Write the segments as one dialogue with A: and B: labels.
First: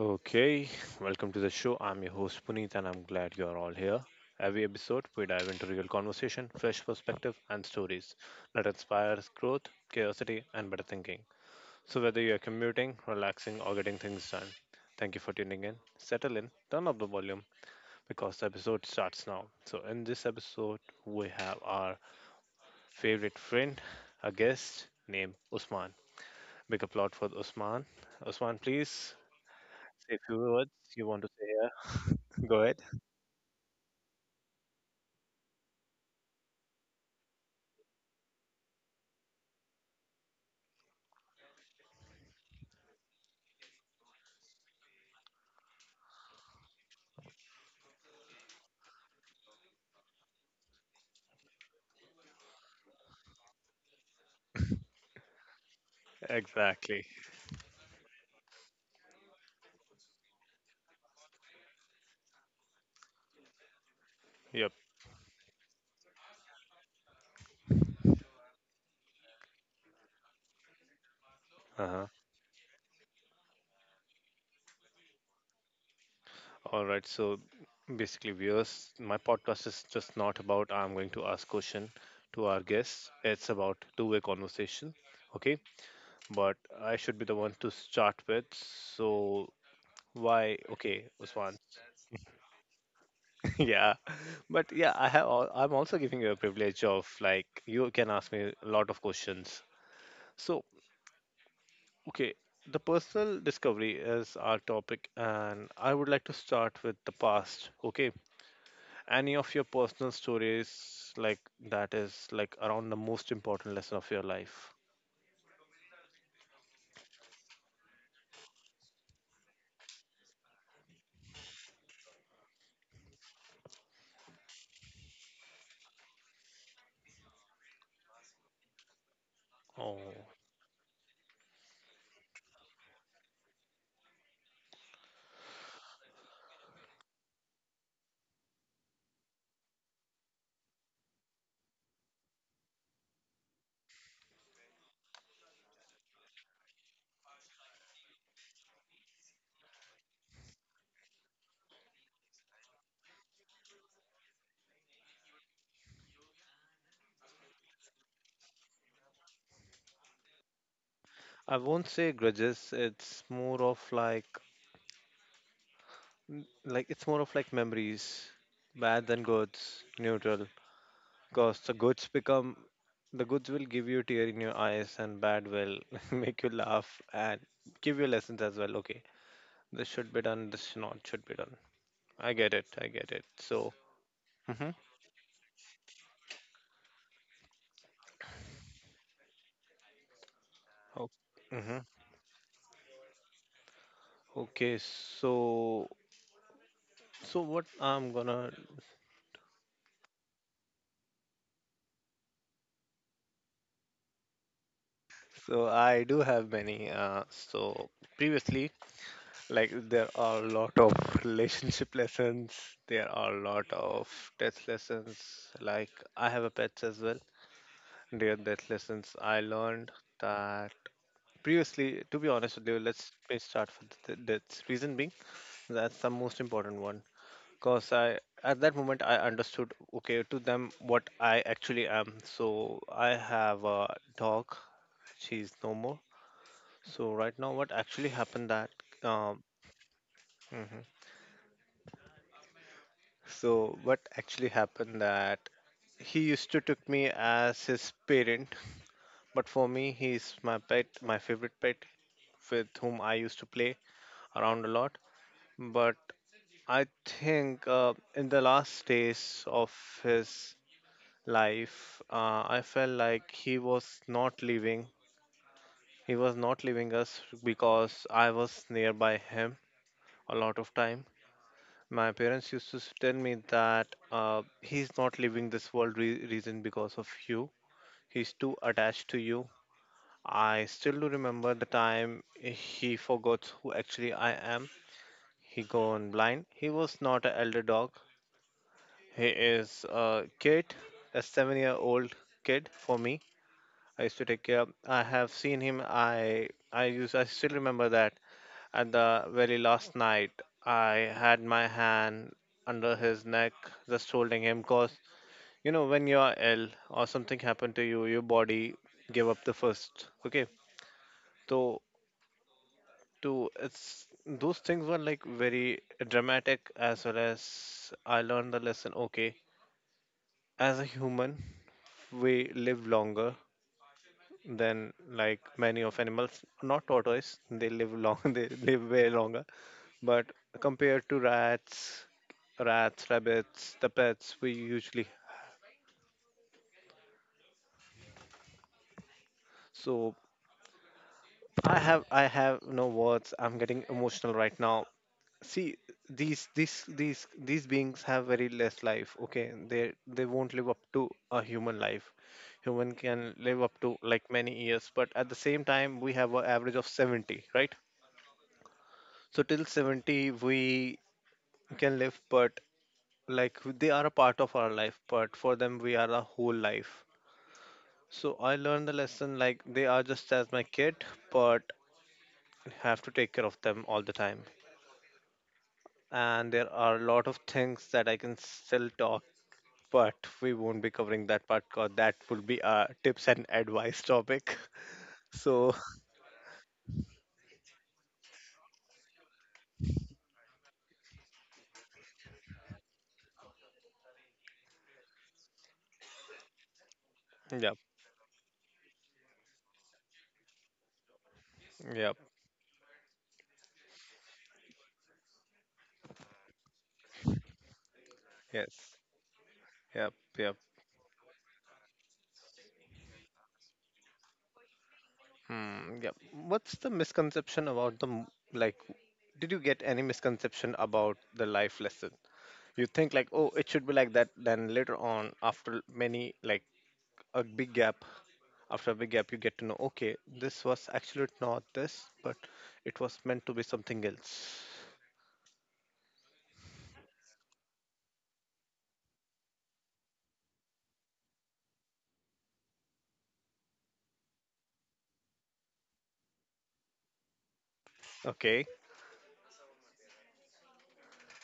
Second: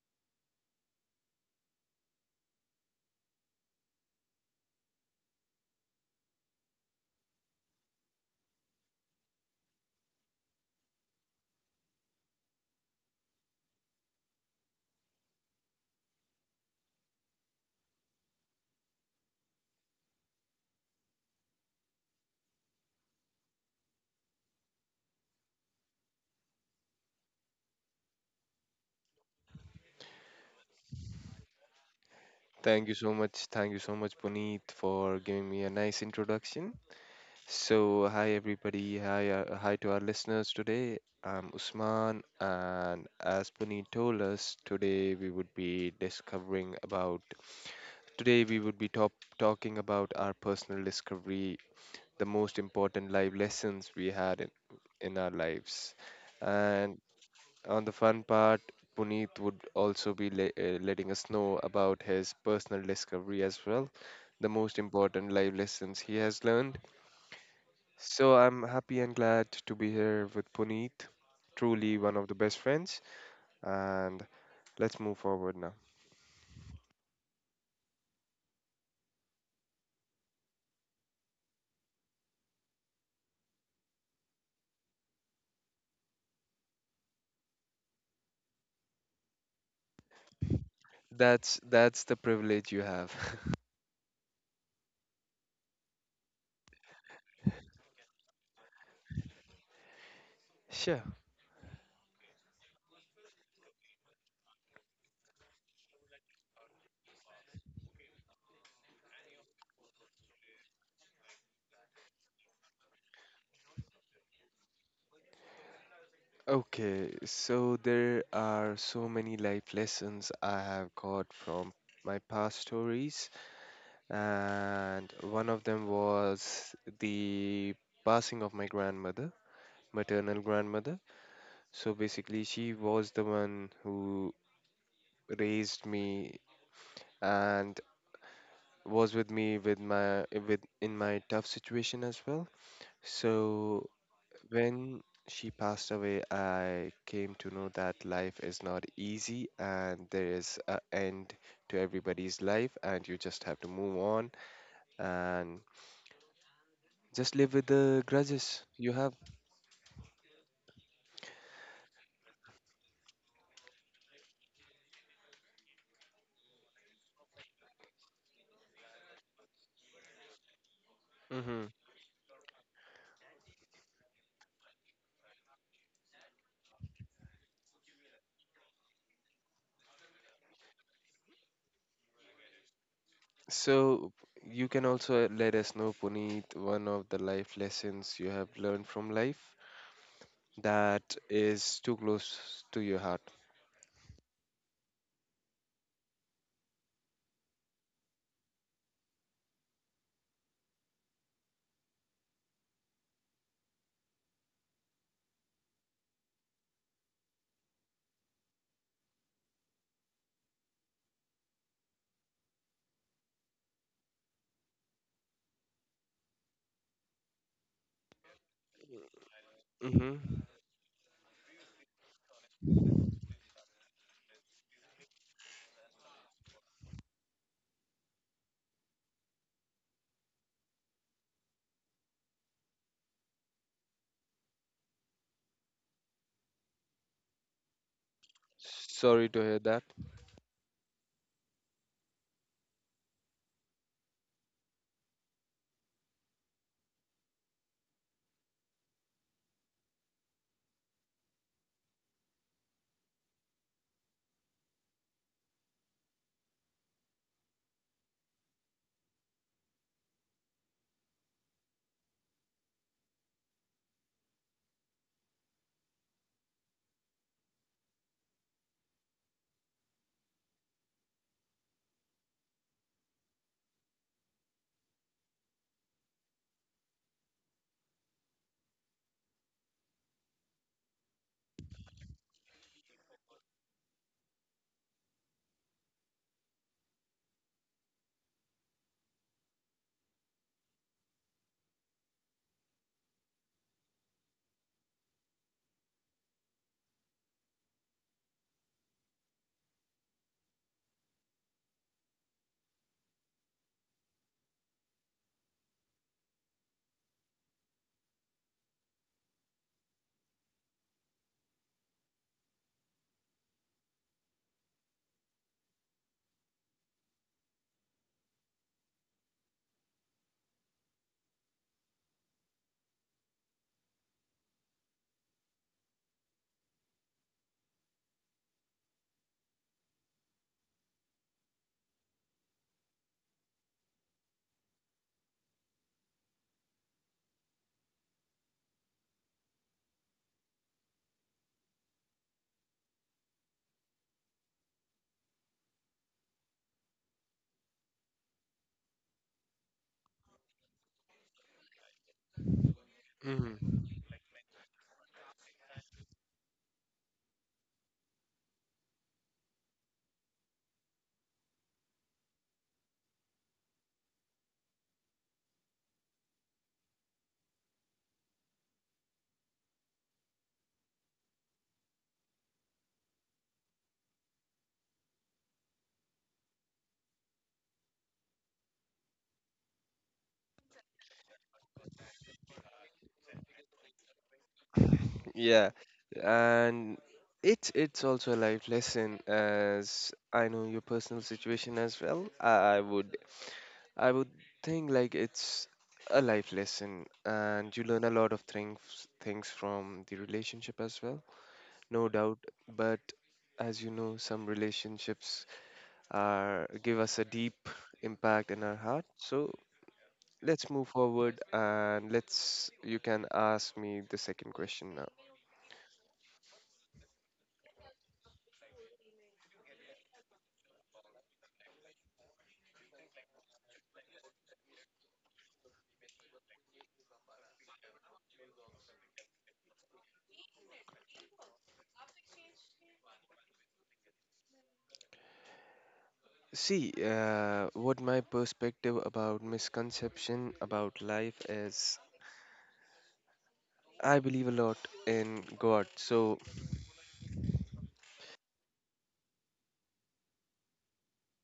A: Okay, welcome to the show. I'm your host Puneet, and I'm glad you're all here. Every episode, we dive into real conversation, fresh perspective, and stories that inspires growth, curiosity, and better thinking. So, whether you're commuting, relaxing, or getting things done, thank you for tuning in. Settle in, turn up the volume because the episode starts now. So, in this episode, we have our favorite friend, a guest named Usman. Big applaud for Usman. Usman, please say a few words you want to say. Go
B: Thank you
A: ahead.
B: so much. Thank you so much, Puneet, for giving me a nice introduction. So, hi everybody. Hi to our listeners today. I'm Usman, and as Puneet told us, today we would be discovering about. Today we would be top talking about our personal discovery, the most important life lessons we had in our lives, and
A: Exactly.
B: on the fun part, Puneet would also be letting us know about his personal discovery as well, the
A: Yep.
B: most important life lessons he has learned. So I'm happy and glad to be here with Puneet, truly
A: Uh-huh.
B: one of the best friends. And let's move forward now.
A: All right. So basically, viewers, my podcast is just not about I'm going to ask question to our guests. It's about two-way conversation. Okay. But I should be the one to start with. So why? Okay, Usman.
B: That's the privilege you have.
A: Yeah. But yeah, I have. I'm also giving you a privilege of like you can ask me a lot of questions. So.
B: Sure.
A: Okay, the personal discovery is our topic, and I would like to start with the past. Okay, any of your personal stories like that is like around the most important lesson of your life?
B: Okay, so there are so many life lessons I have got from my past stories, and one of them was the passing of my grandmother,
A: Oh,
B: maternal grandmother. So basically, she was the one who raised me and was with me with my with in my tough situation as well. So when she passed away, I came to know that life is not easy and there is a end to everybody's life, and you just have to move on and just live with the grudges you have.
A: I won't say grudges. It's more of like it's more of like memories, bad than goods, neutral. Because
B: Mm-hmm.
A: the goods will give you tear in your eyes, and bad will make you laugh and give you lessons as well. Okay. This should be done. This not should be done. I get it. I get it. So,
B: So you
A: mm-hmm.
B: can also let us know, Puneet, one of the life lessons you have learned from life
A: Oh,
B: that
A: mm-hmm.
B: is too close to your heart.
A: Okay. So what I'm gonna. So I do have many. So previously, like there are a lot of relationship lessons. There are a lot of death lessons. Like I have a pets as well. Dear death lessons. I learned
B: Mm-hmm.
A: that previously. To be honest with you, let's start with the deaths. Reason being, that's the most important one. Because I, at that moment, I understood, okay, to them what I actually am. So I have a dog. She's no more. So right now, what actually happened that,
B: Sorry to
A: um,
B: hear that.
A: mhm. So what actually happened that he used to took me as his parent, but for me, he's my pet, my favorite pet, with whom I used to play around a lot. But I think in the last days of his life, I felt like he was not leaving. He was not leaving us because I was nearby him a lot of time. My parents used to tell me that he's not leaving this world reason because of you. He's too attached to you. I still do remember the time he forgot who actually I am. He gone blind. He was not an elder dog. He is a kid, a 7-year-old kid for me. I used to take care. I have seen him. I use. I still remember that at the very last night, I had my hand under his neck, just holding him. Cause you know when you are ill or something happened to you, your body give up the first. Okay, so to it's those things were like very dramatic as well as I learned the lesson. Okay, as a human, we live longer than like many of animals. Not tortoise; they live long, they live way longer. But compared to rats, rabbits, the pets we usually. So I have no words. I'm getting emotional right now. See these beings have very less life. Okay, they won't live up to a human life. Human can live up
B: Mm-hmm.
A: to like many years, but at the same time we have an average of 70, right? So till 70 we can live but like they are a part of our life but for them we are a whole life so I learned the lesson like they are just as my kid but have to take care of them all the time and there are a lot of things that I can still talk but we won't be covering that part because that will be a tips and advice topic.
B: Yeah,
A: So
B: and it's also a life lesson. As I know your personal situation as well, I would think like it's a life lesson, and
A: yep,
B: you learn a lot of things from the relationship as well. No
A: yep.
B: doubt. But as you know, some relationships are give us a deep impact in our
A: Yes.
B: heart. So
A: Yep, yep.
B: let's move forward and let's. You can ask me the second question now.
A: Hmm, yeah. What's the misconception about like? Did you get any misconception about the life lesson? You think like, oh, it should be like that. Then later on, a big gap, after a big gap, you get to know, okay, this was actually not this, but it was meant to be something else.
B: See, what my perspective about misconception about life is. I believe a lot in God. So,
A: Okay,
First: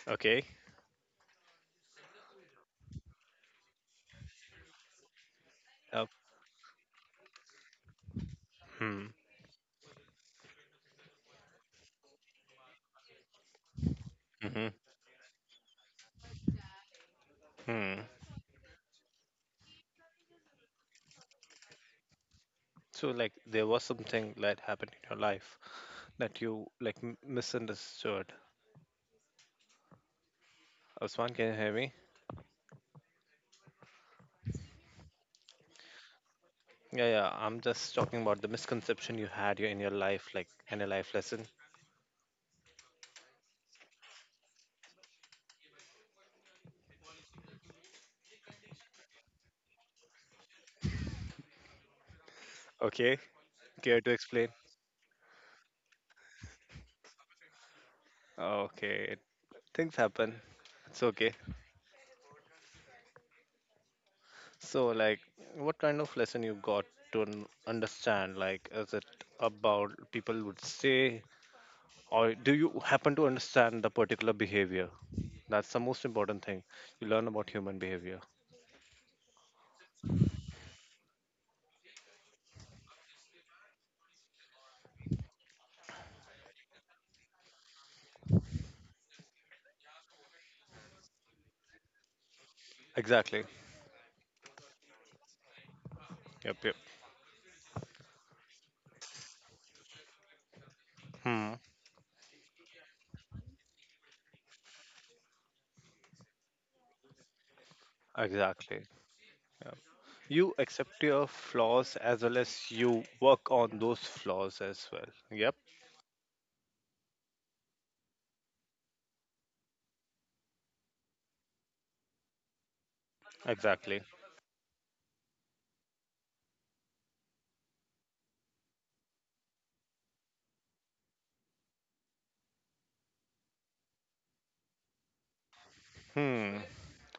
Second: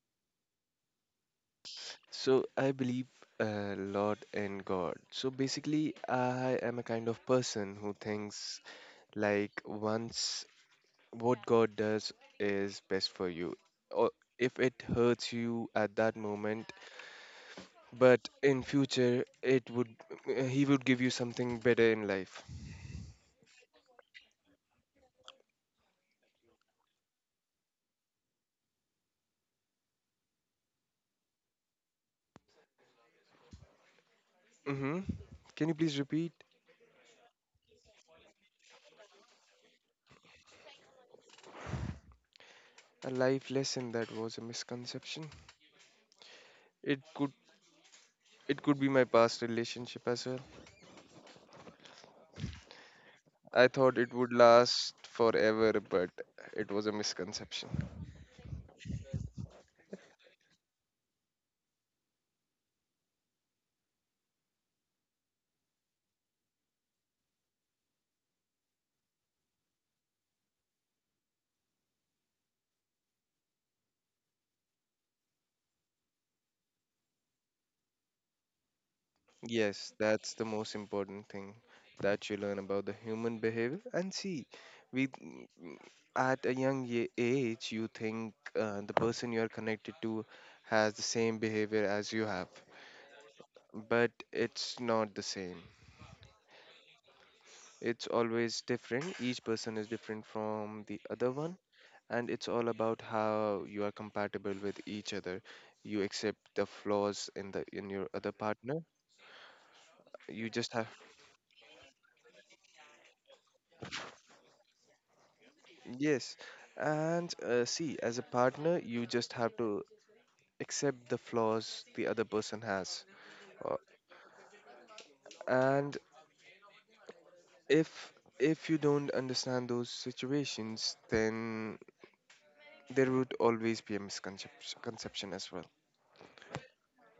A: okay.
B: so I believe a lot in God. So basically,
A: Uh,
B: I am a kind of person who thinks
A: hmm,
B: like once what God does is best for you. Or if
A: hmm,
B: it hurts you at that moment,
A: hmm.
B: but in future it would he would give you something better in life.
A: So like, there was something that happened in your life that you like misunderstood. Osman, can you hear me?
B: hmm Can you please repeat?
A: Yeah, yeah. I'm just talking about the misconception you had in your life, like in a life lesson.
B: A life lesson that was a misconception? It could it could be my past relationship as well.
A: Okay,
B: I thought
A: care to
B: it would
A: explain?
B: last forever, but it was a misconception.
A: Okay, things happen. It's okay. So, like, what kind of lesson you got to understand? Like, is it about people would say, or do you happen to understand the particular behavior? That's the most important thing. You learn about human behavior.
B: Yes, that's the most important thing that you learn about the human behavior. And see, we mm, at a young age, you think the person you are connected to has the same behavior as you have,
A: Exactly.
B: but it's not the same.
A: Yep, yep.
B: It's always different. Each person is different from the other
A: Hmm.
B: one, and it's all about how you are compatible with each other. You accept the flaws in the in your other partner.
A: Exactly.
B: You
A: You
B: just have
A: accept your flaws as well as you work on those flaws as well. Yep,
B: Yes, and see, as a partner, you just have to accept the flaws the other person has. Uh,
A: exactly.
B: and if if you don't understand those situations, then there would always be a misconception as well.
A: Hmm.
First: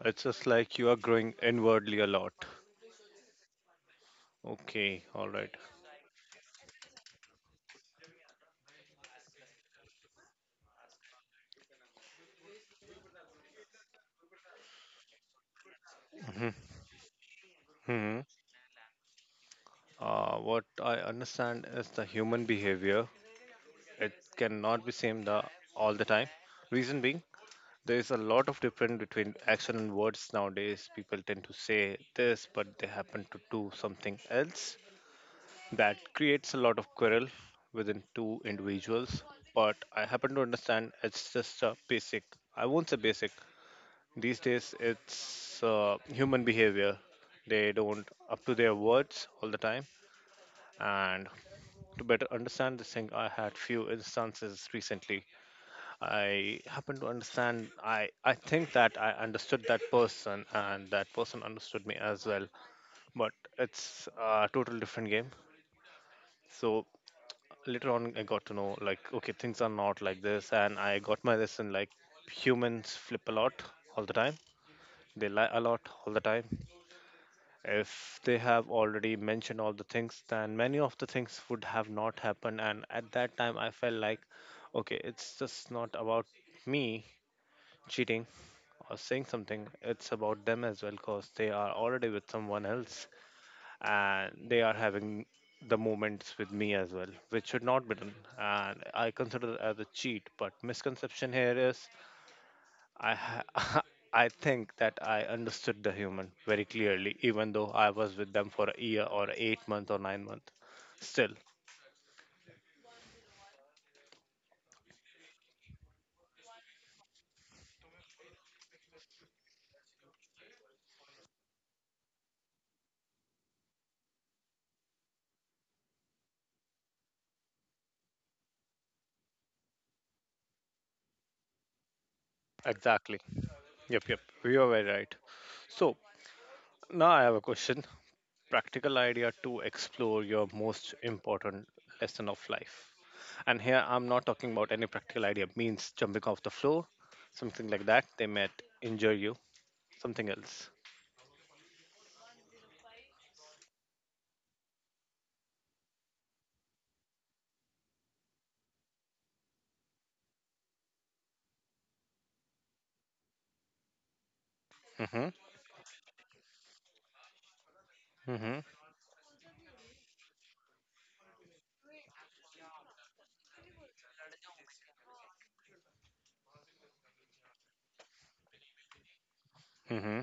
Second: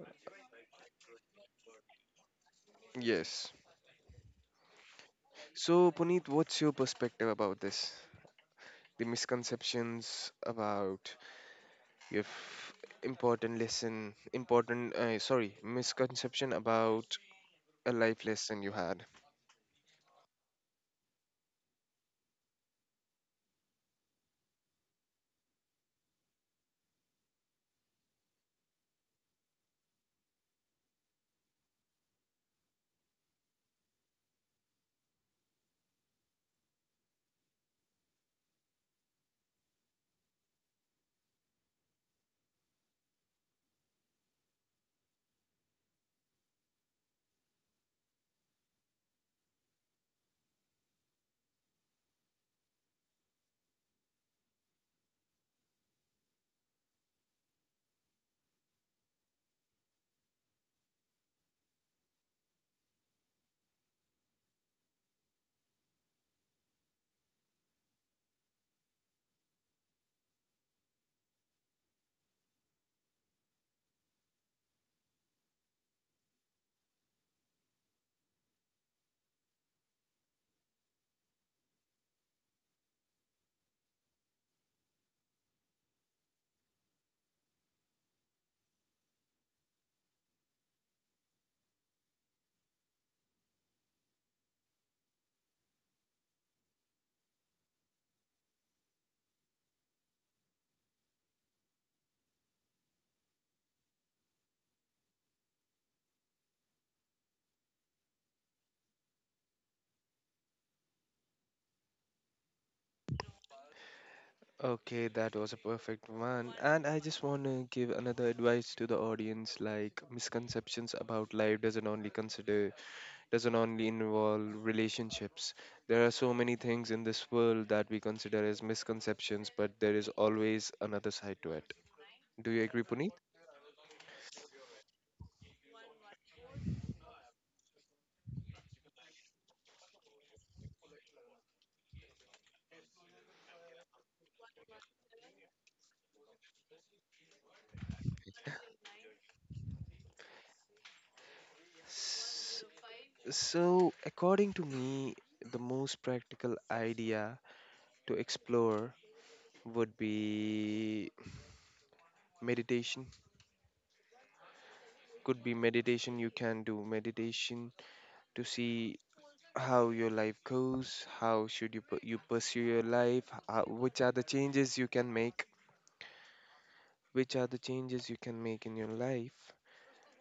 A: It's just like you are growing inwardly a lot.
B: Yes.
A: Okay, all right.
B: So, Puneet, what's your perspective about this? The misconceptions about if important lesson, important, sorry, misconception
A: Mhm,
B: about a life
A: mhm.
B: lesson you had.
A: What I understand is the human behavior. It cannot be same the all the time. Reason being, there is a lot of difference between action and words nowadays. People tend to say this, but they happen to do something else. That creates a lot of quarrel within two individuals, but I happen to understand it's just a basic. I won't say basic. These days, it's human behavior. They don't up to their words all the time. And to better understand this thing, I had few instances recently. I happen to understand. I think that I understood that person, and that person understood me as well. But it's a total different game. So later on I got to know like okay things are not like this and I got my lesson like humans flip a lot all the time they lie a lot all the time if they have already mentioned all the things then many of the things would have not happened and at that time I felt like okay it's just not about me cheating or saying something it's about them as well because they are already with someone else and they are having the moments with me as well, which should not be done. And I consider it as a cheat. But misconception here is I ha- I think that I understood the human very clearly, even though I was with them for a year or 8 month or 9 month. Still,
B: Okay, that was a perfect one. And I just want to give another advice to the audience like misconceptions about life doesn't only involve relationships. There are so many things in this world that we consider as misconceptions, but there is always another side to it. Do you agree, Puneet?
A: exactly. Yep, yep. You are very right. So now I have a question. Practical idea to explore your most important lesson of life. And here I'm not talking about any practical idea, means jumping off the floor, something like that. They might injure you, something else.
B: S- So, according to me, the most practical idea to explore would be meditation.
A: Mm-hmm.
B: You can do meditation to
A: Mm-hmm.
B: see how your life goes, how should you pursue your life, how, which are the changes you can make in your life
A: Mm-hmm.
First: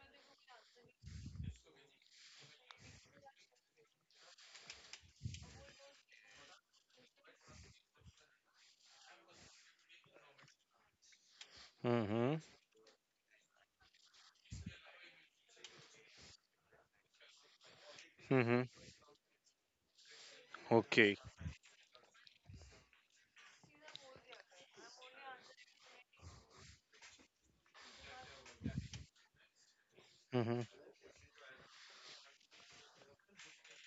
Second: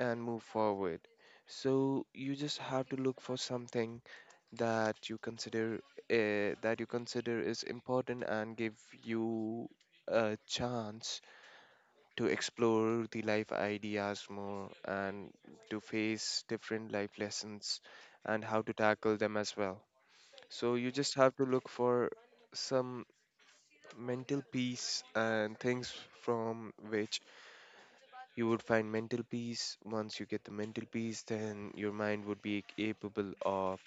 B: and move forward. So you just have to look for something that you consider that you consider is important and give you a chance to
A: Mm-hmm.
B: explore the life ideas more and to face different life lessons and how
A: Mm-hmm.
B: to tackle them as well. So you just
A: Okay.
B: have to look for some mental peace, and things from which you would find mental peace. Once you get the
A: Mm-hmm.
B: mental peace, then your mind would be capable of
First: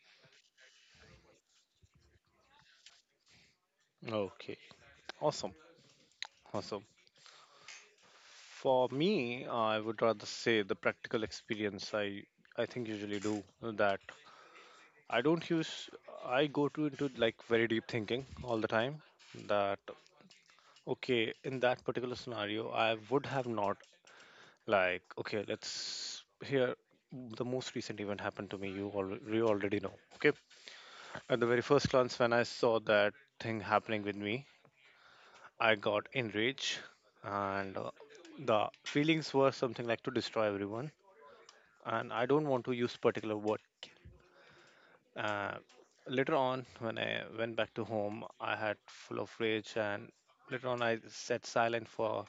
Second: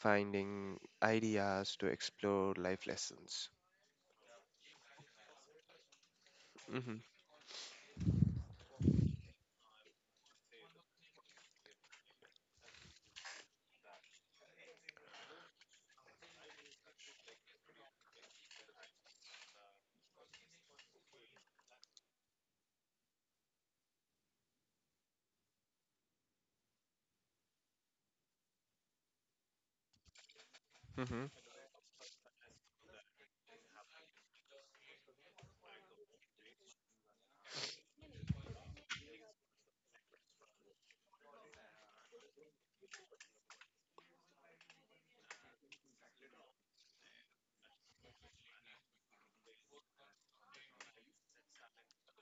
B: finding ideas to explore life lessons.
A: Okay. Awesome. Awesome.
B: Mm-hmm.
A: For me, I would rather say the practical experience I think usually do that. I don't use I go to into like very deep thinking all the time that okay, in that particular scenario, I would have not like okay, let's hear the most recent event happened to me. You already know. Okay,
B: Mm-hmm.
A: at the very first glance, when I saw that thing happening with me, I got enraged, and the feelings were something like to destroy everyone. And I don't want to use particular word. Uh, later on, when I went back to home, I had full of rage, and later on, I sat silent for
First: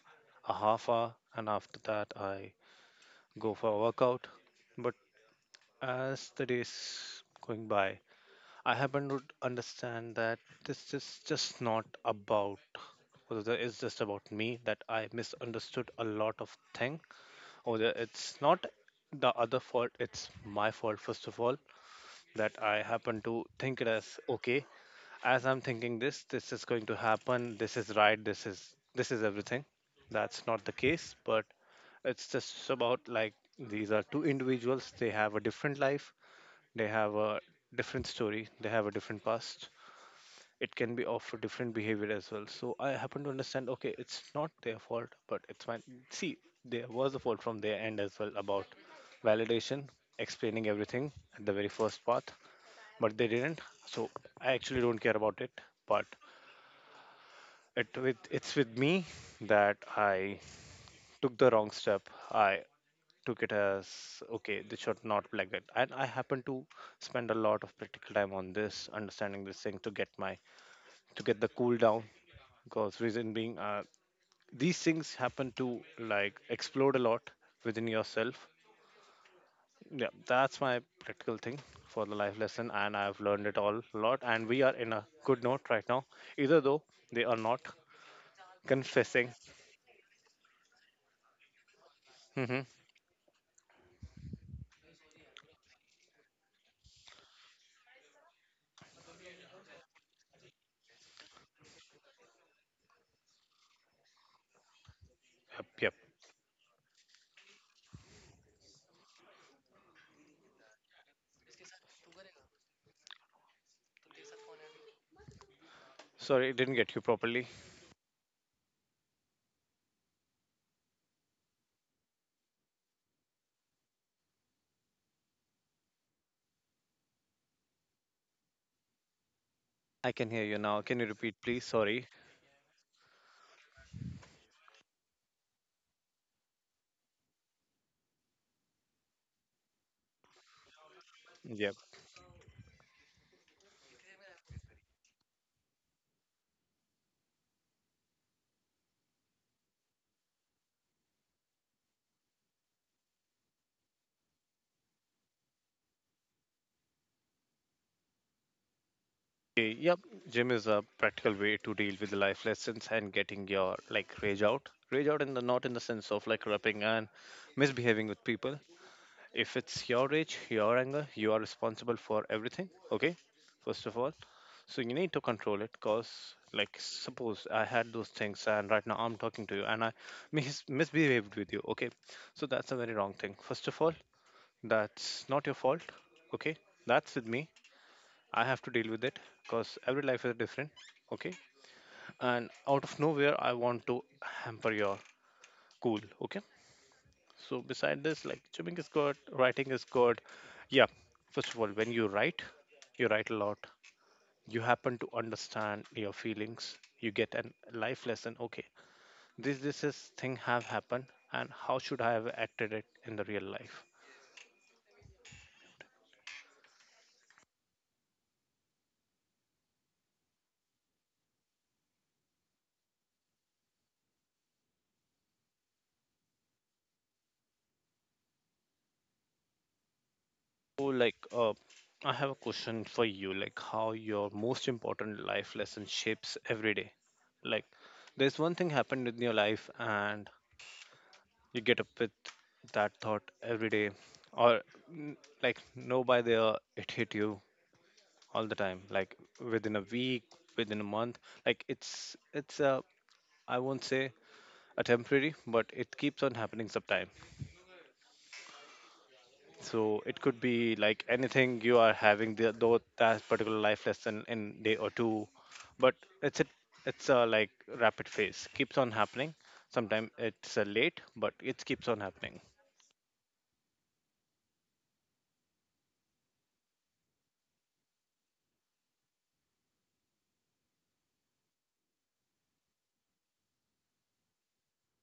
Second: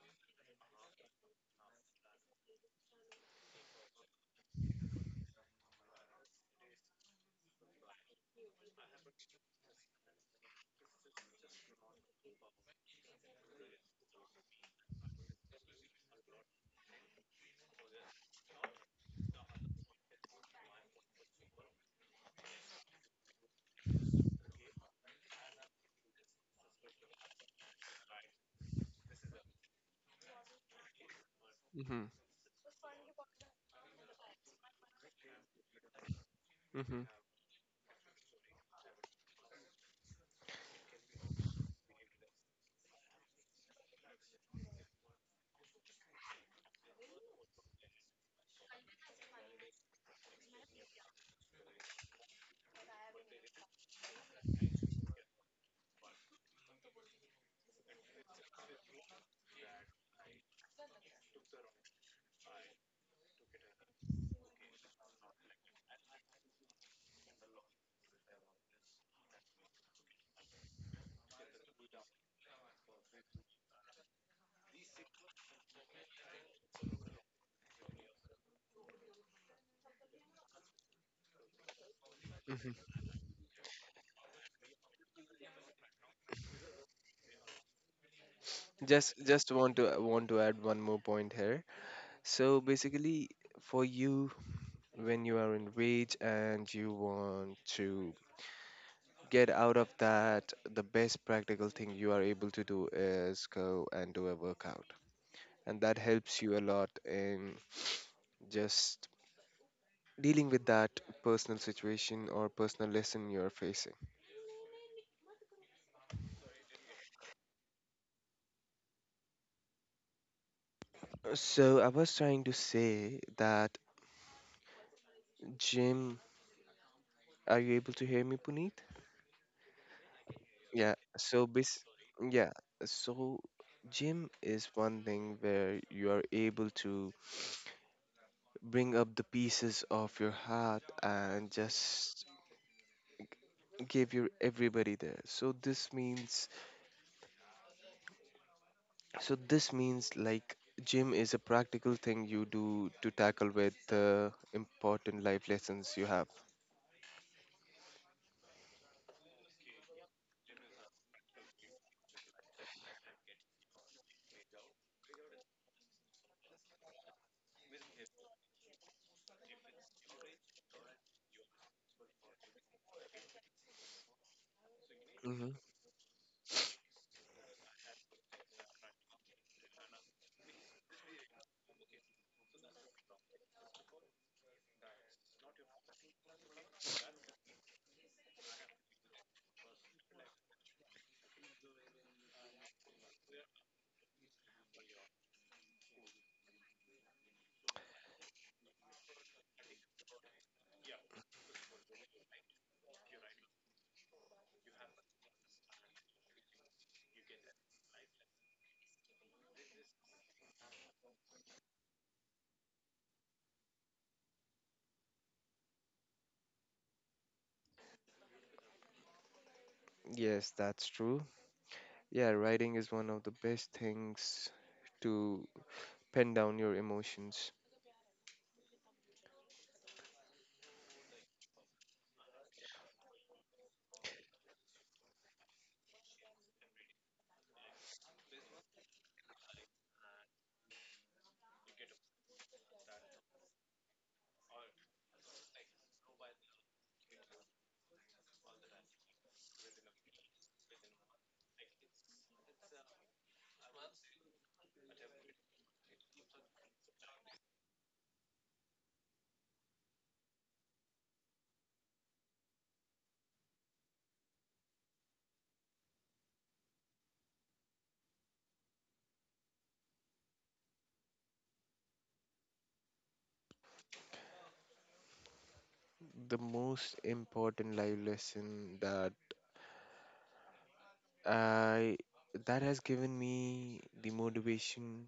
A: a half hour, and after that, I go for a workout. But as the days going by, I happen to understand that this is just not about. Over there, it's just about me that I misunderstood a lot of thing. Over there, it's not the other fault. It's my fault first of all that I happen to think it as okay as I'm thinking this is going to happen, this is right, this is everything. That's not the case, but
B: Mm-hmm.
A: it's just about like these are two individuals, they have a different life, they
B: Mm-hmm.
A: have a different story, they have a different past. It can be of a different behavior as well. So I happen to understand, okay, it's not their fault, but it's fine. See, there was a fault from their end as well about validation, explaining everything at the very first part, but they didn't. So I actually don't care about it. But it's with me that I took the wrong step. I took it as okay, this should not be like that. And I happen to spend a lot of practical time on this, understanding this thing to get my to get the cool down. Because reason being, these things happen to like explode a lot within yourself. Yeah, that's my practical thing for the life lesson, and
B: Mm-hmm.
A: I've learned it all a lot. And we are in a good note right now, either though they are not confessing.
B: Just want to add one more point here.
A: Hmm.
B: So basically, for you, when you are in rage and you want to get out of that, the best practical thing you are able to do is go and do a workout. And
A: Yep,
B: that
A: yep.
B: helps you a lot in just dealing with that personal situation or personal lesson you're facing.
A: Sorry, I didn't get you properly.
B: So I was trying to say that Jim, are you able to hear me, Puneet?
A: I can hear you now.
B: Yeah.
A: Can you
B: So
A: repeat, please? Sorry.
B: yeah. So gym is one thing where you are able to bring up the pieces of your heart, and
A: Yep.
B: just gave you everybody there. So this means, so this means like, gym is a practical thing you do to tackle with the important life lessons you have.
A: Okay, yep. Gym is a practical way to deal with the life lessons and getting your like rage out. Rage out in the not in the sense of like rapping and misbehaving with people. If it's your rage, your anger, you are responsible for everything. Okay. First of all, so you need to control
B: Hmm.
A: it. Cause like suppose I had those things and right now I'm talking to you and I misbehaved with you. Okay. So that's a very wrong thing. First of all. That's not your fault. Okay. That's with me. I have to deal with it because every life is different. Okay. And out of nowhere, I want to hamper your cool. Okay. So, beside this, like chewing is good, writing is good. Yeah. First of all, when you write a lot. You happen to understand your feelings. You get a life lesson. Okay. This is thing have happened and how should I have acted it in the real life?
B: Yes, that's true. Yeah, writing is one of the best things to pen down your emotions.
A: So, like, I have a question for you. Like, how your most important life lesson shapes every day. Like, there's one thing happened in your life, and you get up with that thought every day, or mm, like, no, by the it hit you all the time. Like within a week, within a month. Like it's a I won't say a temporary, but it keeps on happening sometime. So it could be like anything you are having the though that particular life lesson in day or two, but it's a it's a like rapid phase keeps on happening. Sometimes it's late, but it keeps on happening.
B: The most important life lesson i that has given me the motivation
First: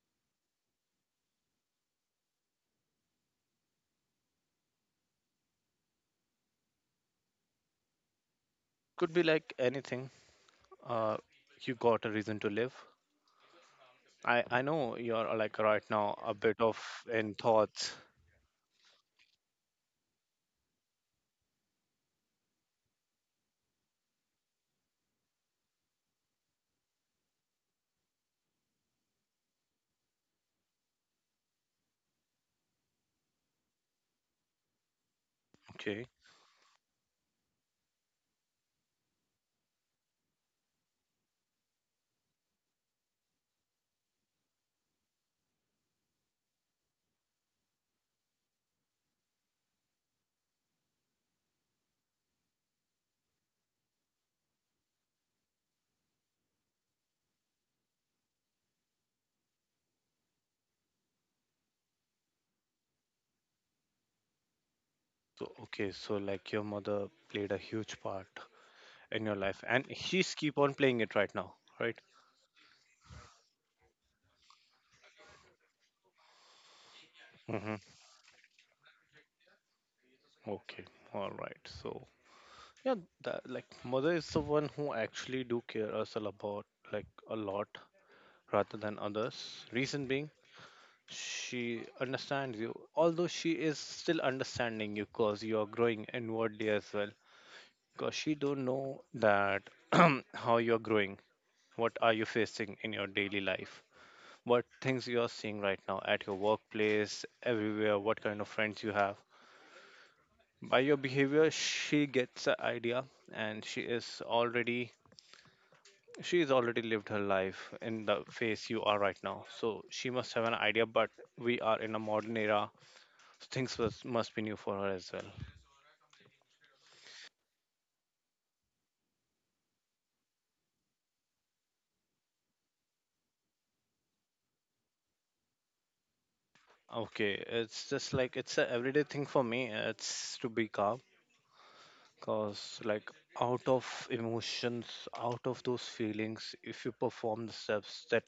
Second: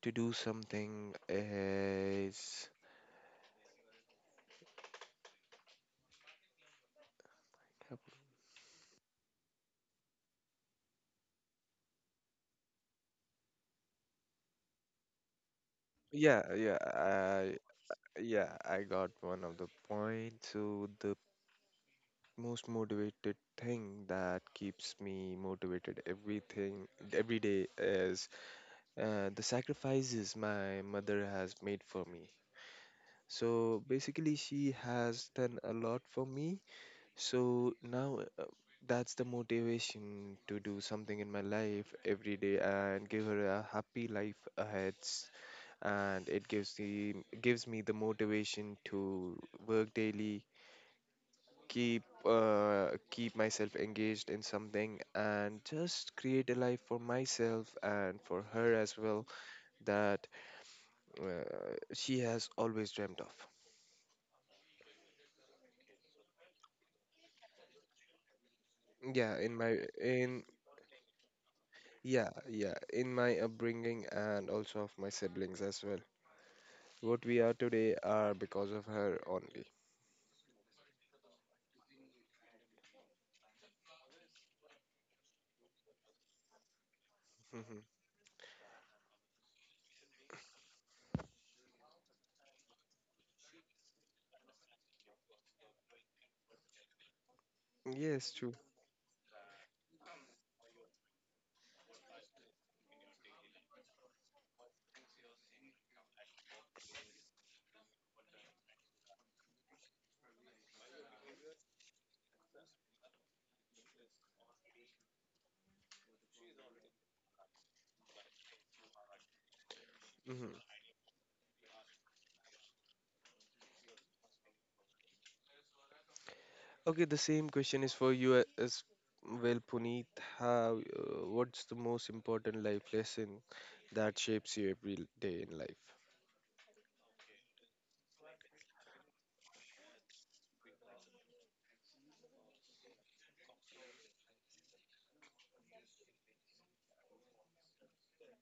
B: to do something is
A: Could be like anything. Uh, you got a reason to live. I know you're like right now a
B: yeah,
A: bit of in
B: yeah.
A: thoughts.
B: Yeah, I got one of the points. So the most motivated thing that keeps me motivated everything every day is the sacrifices my mother has made for me. So basically, she has done a lot
A: Okay.
B: for me. So now, that's the motivation to do something in my life every day and give her a happy life ahead, and it gives the gives me the motivation to work daily, keep myself engaged in something and just create a life for myself and for her as well that she has always dreamt of.
A: So okay. So like your mother played a huge part in
B: yeah
A: your
B: in
A: life,
B: my
A: and she's
B: in
A: keep on playing it right now, right?
B: yeah yeah in my upbringing and also of my siblings as well. What we are
A: Mm-hmm.
B: today are because of her only.
A: Okay, all right. So yeah, that, like mother is the one who actually do care us a about like a lot
B: Hmm.
A: rather than others. Reason being, she understands you, although she is still understanding you because you are growing inwardly as well. Because
B: Yes,
A: she
B: true.
A: don't know that how you are growing, what are you facing in your daily life, what things you are seeing right now at your workplace, everywhere, what kind of friends you have. By your behavior, she gets an idea, and she is already lived her life in the phase you are right now. So she must have an
B: Mm-hmm.
A: idea. But we are in a modern era, so things was, must be new for her as well.
B: Okay, the same question is for you as well, Puneet. How, what's the most important life lesson that shapes you every day in life?
A: Okay, it's just like it's a everyday thing for me. It's to be calm, cause like out of emotions, out of those feelings, if you perform the steps that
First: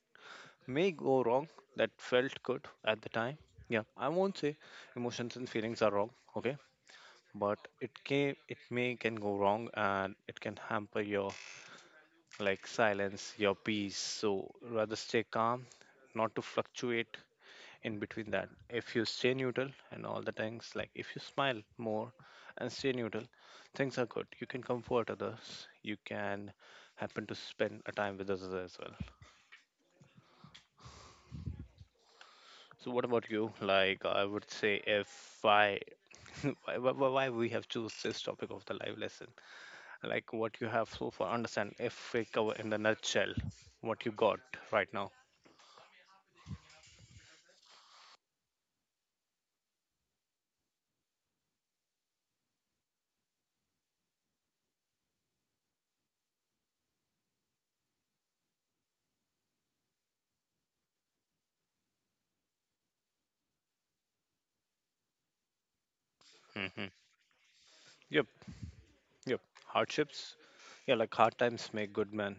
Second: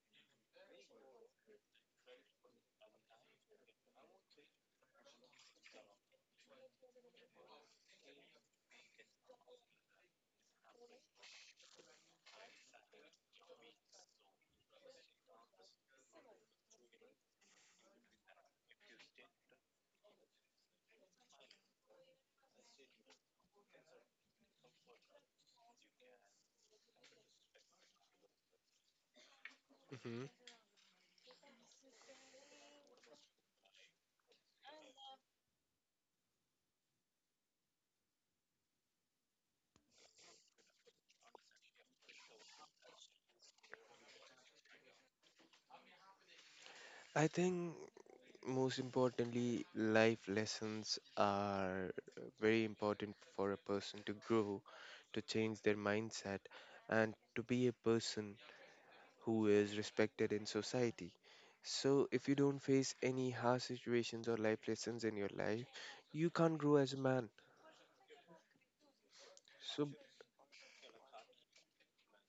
A: may go wrong that felt good at the time. Yeah, I won't say emotions and feelings are wrong, okay? But it can it may can go wrong and it can hamper your like silence, your peace. So rather stay calm, not to fluctuate in between that. If you stay neutral and all the things, like if you smile more and stay neutral, things are good. You can comfort others. You can happen to spend a time with others as well.
B: hmm
A: So what about you? Like I would say if I why we have choose this topic of the live lesson, like what you have so far understand if we cover in the nutshell what you got right now.
B: I think most importantly, life lessons are very important for a person to grow, to change their mindset, and to be a person who is respected in society. So, if you don't face any hard situations or life lessons in your life, you can't
A: Hmm.
B: grow as a man.
A: Yep, yep.
B: So.
A: Hardships. Yeah, like hard times make good men,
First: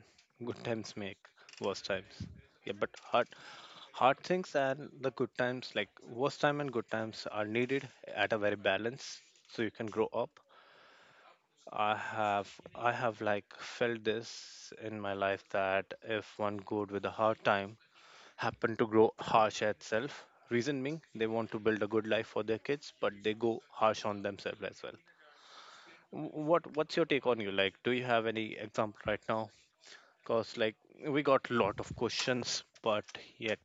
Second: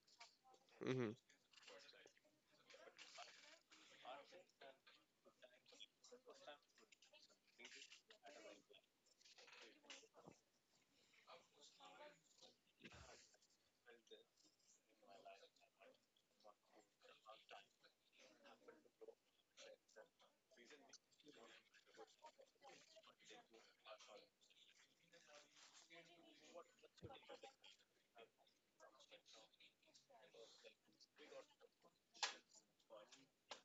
A: good times
B: hmm
A: make worse times. Yeah, but hard things and the good times like worst time and good times are needed at a very balance, so you can grow up. I have I have like felt this in my life that if one good with a hard time happen to grow harsh at self, reason being they want to build a good life for their kids, but they go harsh on themselves as well. What's your take on you? Like, do you have any example right now? Cause like we got lot of questions, but yet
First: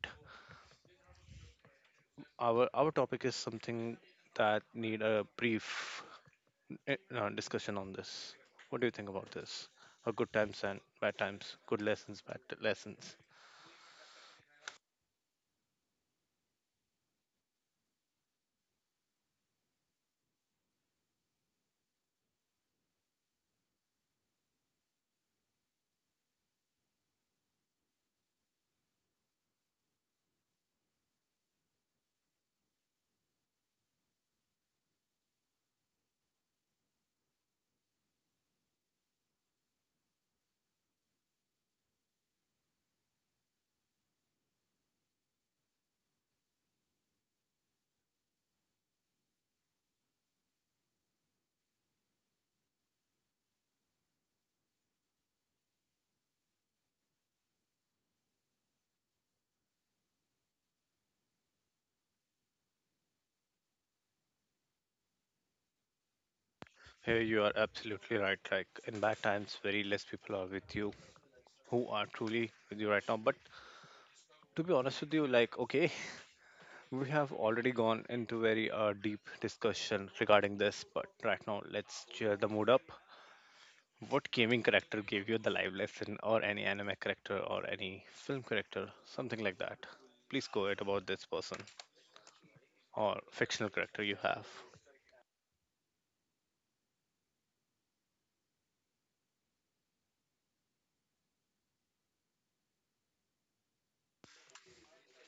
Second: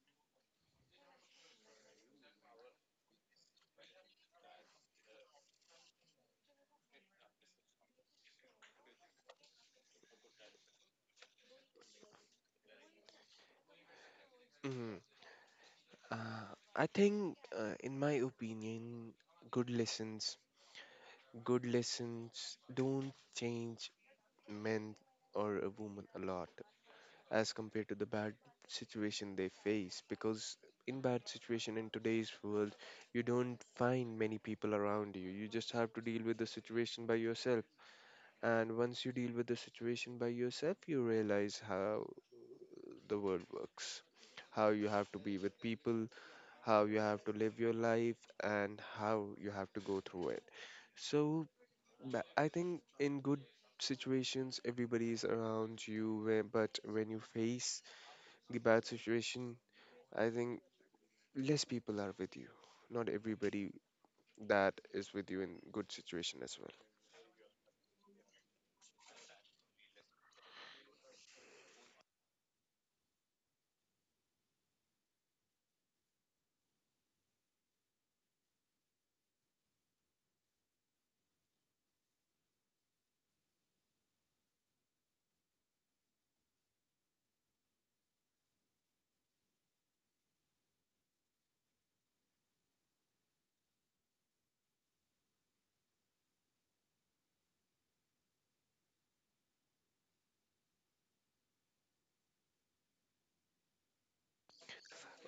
A: our topic is something that need a brief discussion on this. What do you think about this? A good times and bad times, good lessons, lessons.
B: hmm Uh, I think, in my opinion, good lessons, good lessons don't change men or a woman a lot as compared to the bad situation they face. Because in bad situation in today's world, you don't find many people around you. You just have to deal with the situation by yourself. And once you deal with the situation by yourself, you realize how the world works, how you have to be with people, how you have to live your life, and how you have to go through it. So I think in good situations, everybody is around you, but when you face the bad situation, I think less people are with you. Not everybody that is with you in good situation as well.
A: Here you are absolutely right. Like in bad times, very less people are with you who are truly with you right now. But to be honest with you, like okay, we have already gone into very deep discussion regarding this. But right now, let's cheer the mood up. What gaming character gave you the live lesson, or any anime character, or any film character, something like that? Please go ahead about this person. Or fictional character you have.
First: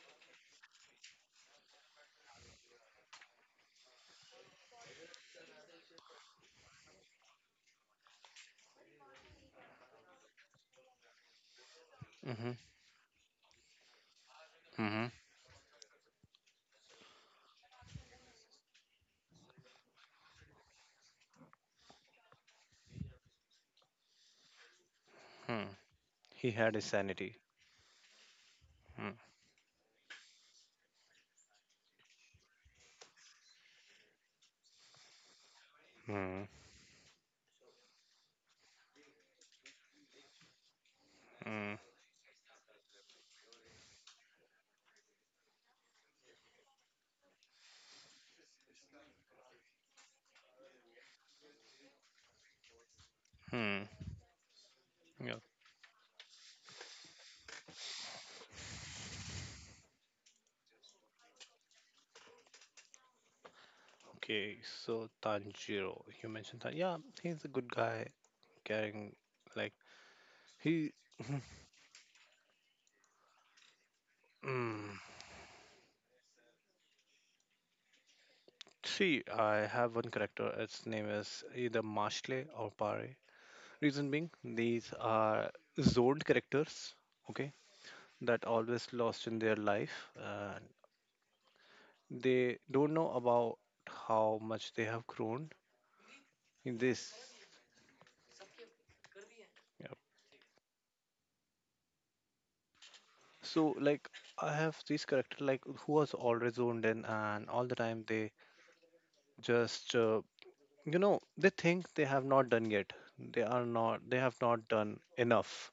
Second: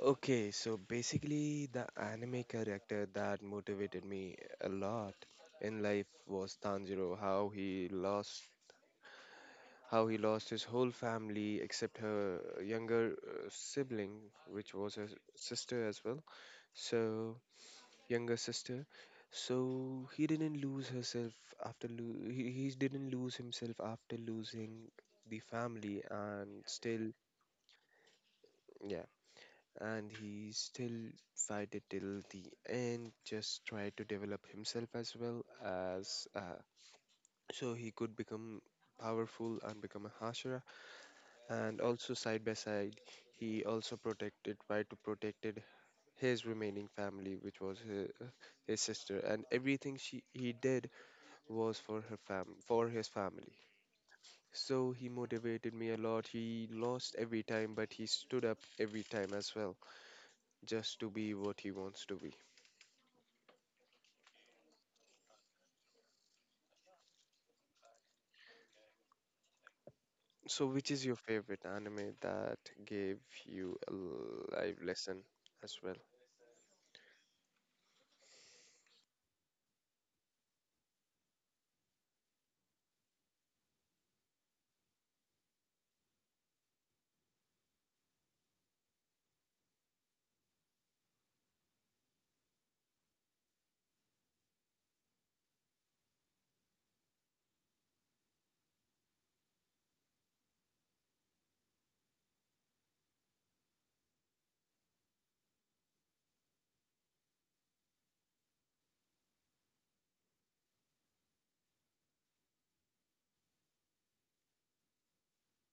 B: Okay, so basically, the anime character that motivated me a lot in life was Tanjiro. How he lost his whole family except her
A: Mm-hmm.
B: younger sibling, which was
A: Mm-hmm.
B: her sister as well. So, younger sister. So he didn't lose herself he didn't lose himself after losing the
A: Hmm.
B: family and
A: He had his
B: still
A: sanity.
B: yeah,
A: Hmm.
B: and he still fight it till the end, just try to develop himself as well as
A: Hmm.
B: so he could become powerful and become a hashira.
A: Hmm.
B: And also side by side, he also protected tried to protected his remaining family, which was his sister. And everything she he did was for his family.
A: Hmm.
B: So he
A: Yeah.
B: motivated me a lot. He lost every time, but he stood up every time as well, just to be what he wants to be.
A: Okay. So Tanjiro, you mentioned that. Yeah, he's a good guy, caring. Like
B: So which
A: he.
B: is your favorite anime that gave you a live
A: Mm,
B: lesson as well?
A: see, I have one character. Its name is either Mashle or Pare. Reason being, these are zoned characters. Okay, that always lost in their life, and they don't know about how much they have grown in this. Yep. So like I have this character like who was always zoned in and all the time they just you know they think they have not done yet. They are not they have not done enough.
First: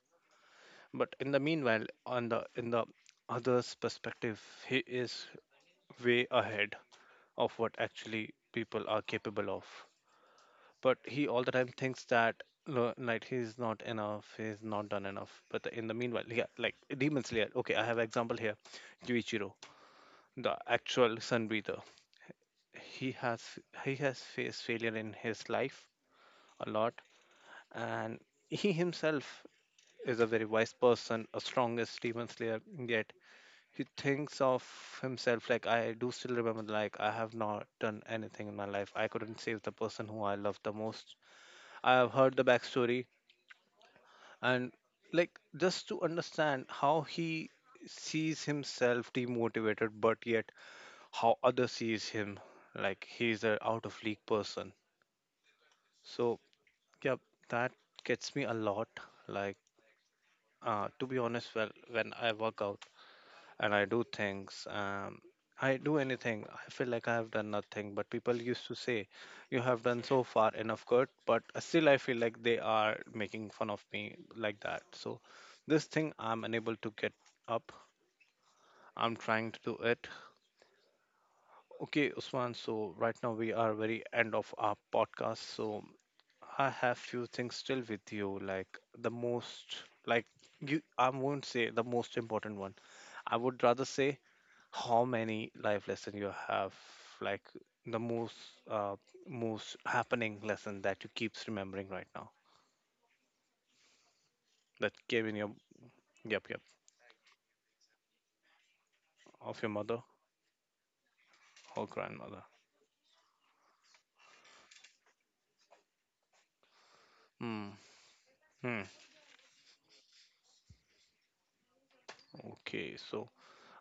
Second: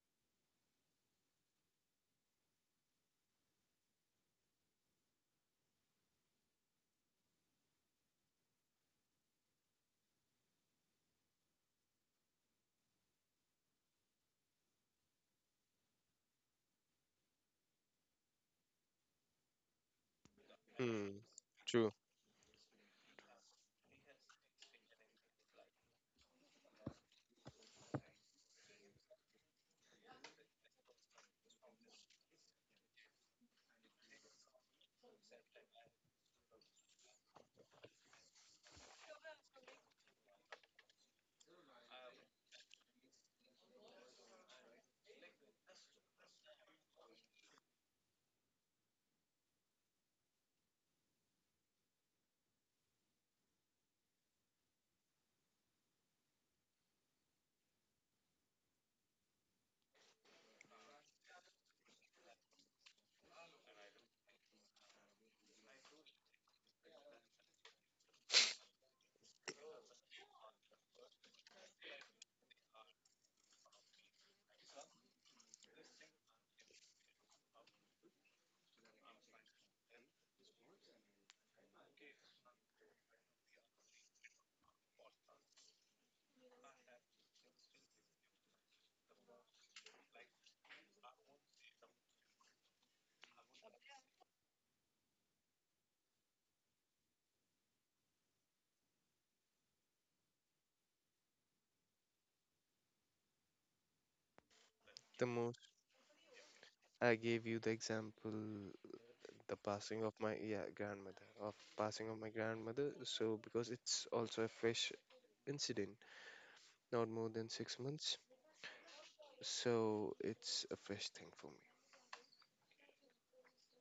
A: But in the meanwhile, on the in the other's perspective, he is way ahead of what actually people are capable of. But he all the time thinks that like he's not enough, he's not done enough, but in the meanwhile, yeah, like Demon Slayer, okay, I have example here. Yuichiro, the actual
B: Hmm.
A: sun breather.
B: True.
A: He has he has faced failure in his life a lot, and he himself is a very wise person, a strongest demon slayer, yet he thinks of himself like I do still remember, like I have not done anything in my life, I couldn't save the person who I love the most. I have heard the backstory, and like just to understand how he sees himself demotivated, but yet how others sees him, like he's a out of league person. So yeah, that gets me a lot. Like to be honest, well when I work out, and I do things. I do anything. I feel like I have done nothing. But people used to say, "You have done so far enough good." But still, I feel like they are making fun of me like that. So, this thing I'm unable to get up. I'm trying to do it. Okay, Usman. So right now we are very end of our podcast. So I have few things still with you. Like the most, like you, I won't say the most important one. I would rather say how many life lesson you have, like the most uh, most happening lesson that you keeps remembering right now that
B: The
A: came in your.
B: most
A: Yep, yep.
B: I gave you the example, the
A: Of your mother.
B: passing of my, grandmother, of
A: Or
B: passing of my
A: grandmother.
B: grandmother, so because it's also a fresh incident, not more than
A: Hmm.
B: 6 months.
A: Hmm.
B: So it's a fresh thing for me.
A: Okay, so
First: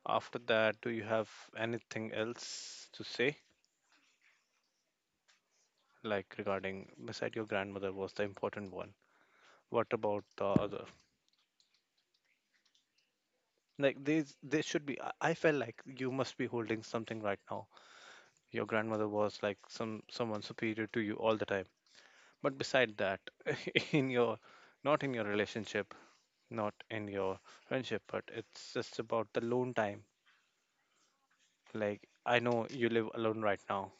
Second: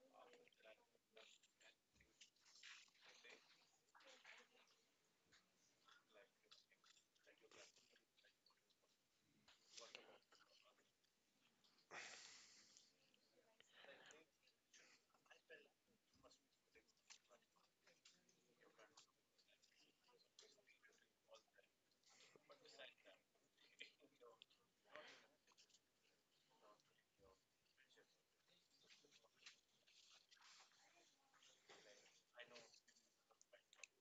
A: after that do you have anything else to say, like regarding beside your grandmother was the important one, what about the other, like these they should be, I felt like you must be holding something right now. Your grandmother was like someone superior to you all the time. But beside that, in your not in your relationship, not in your friendship, but it's just about the lone time. Like I know you live alone right now.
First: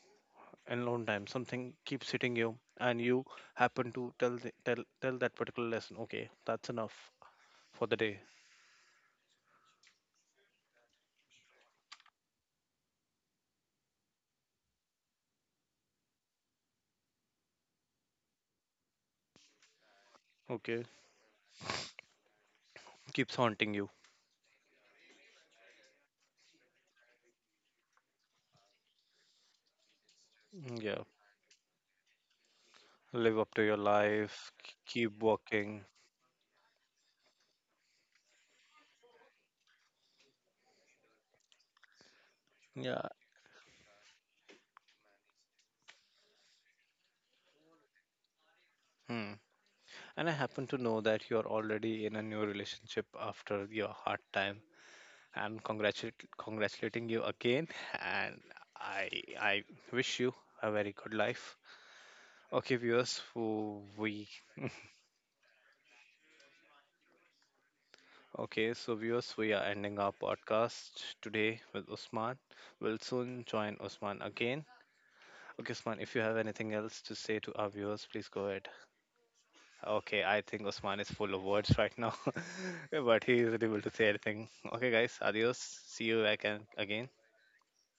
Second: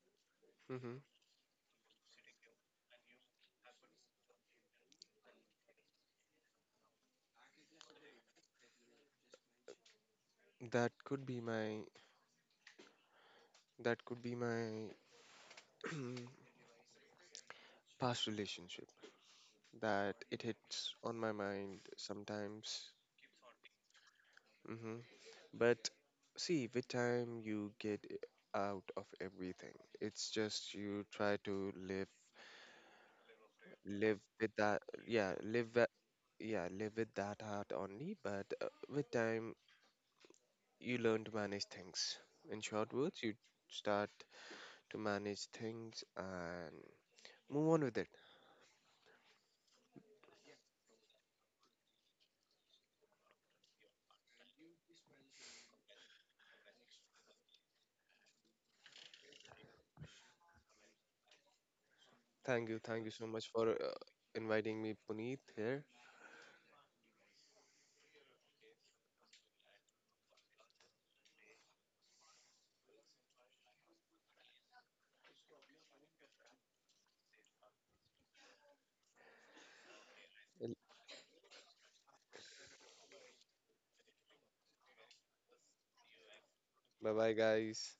A: In
B: Hmm.
A: lone time, something keeps hitting you, and you happen to tell the, tell tell that particular lesson. Okay, that's enough for the day.
B: that could be my that could be my past relationship that it
A: Okay,
B: hits on my mind sometimes.
A: keeps haunting you.
B: Hmm. But see, with time you get out of everything. It's just
A: Mm,
B: you
A: yeah,
B: try to live,
A: live up to your
B: live with
A: life.
B: that. Yeah,
A: Keep working.
B: live with that heart only, but with time you learn to manage things. In short
A: Yeah.
B: words, you start to manage things and move on with it.
A: Hmm. And I happen to know that you're already in a new relationship after your hard time. I'm congratulating you again, and I I wish you a very good life.
B: Thank you,
A: Okay,
B: thank you so
A: viewers,
B: much for
A: who we
B: inviting me, Puneet, here.
A: okay, so viewers, we are ending our podcast today with Usman. We'll soon join Usman again. Okay, Usman, if you have anything else to say to our viewers, please go ahead. Okay, I think Usman is full of words right now, but he isn't able to say anything. Okay, guys, adios. See you back and again.
B: Bye bye, guys.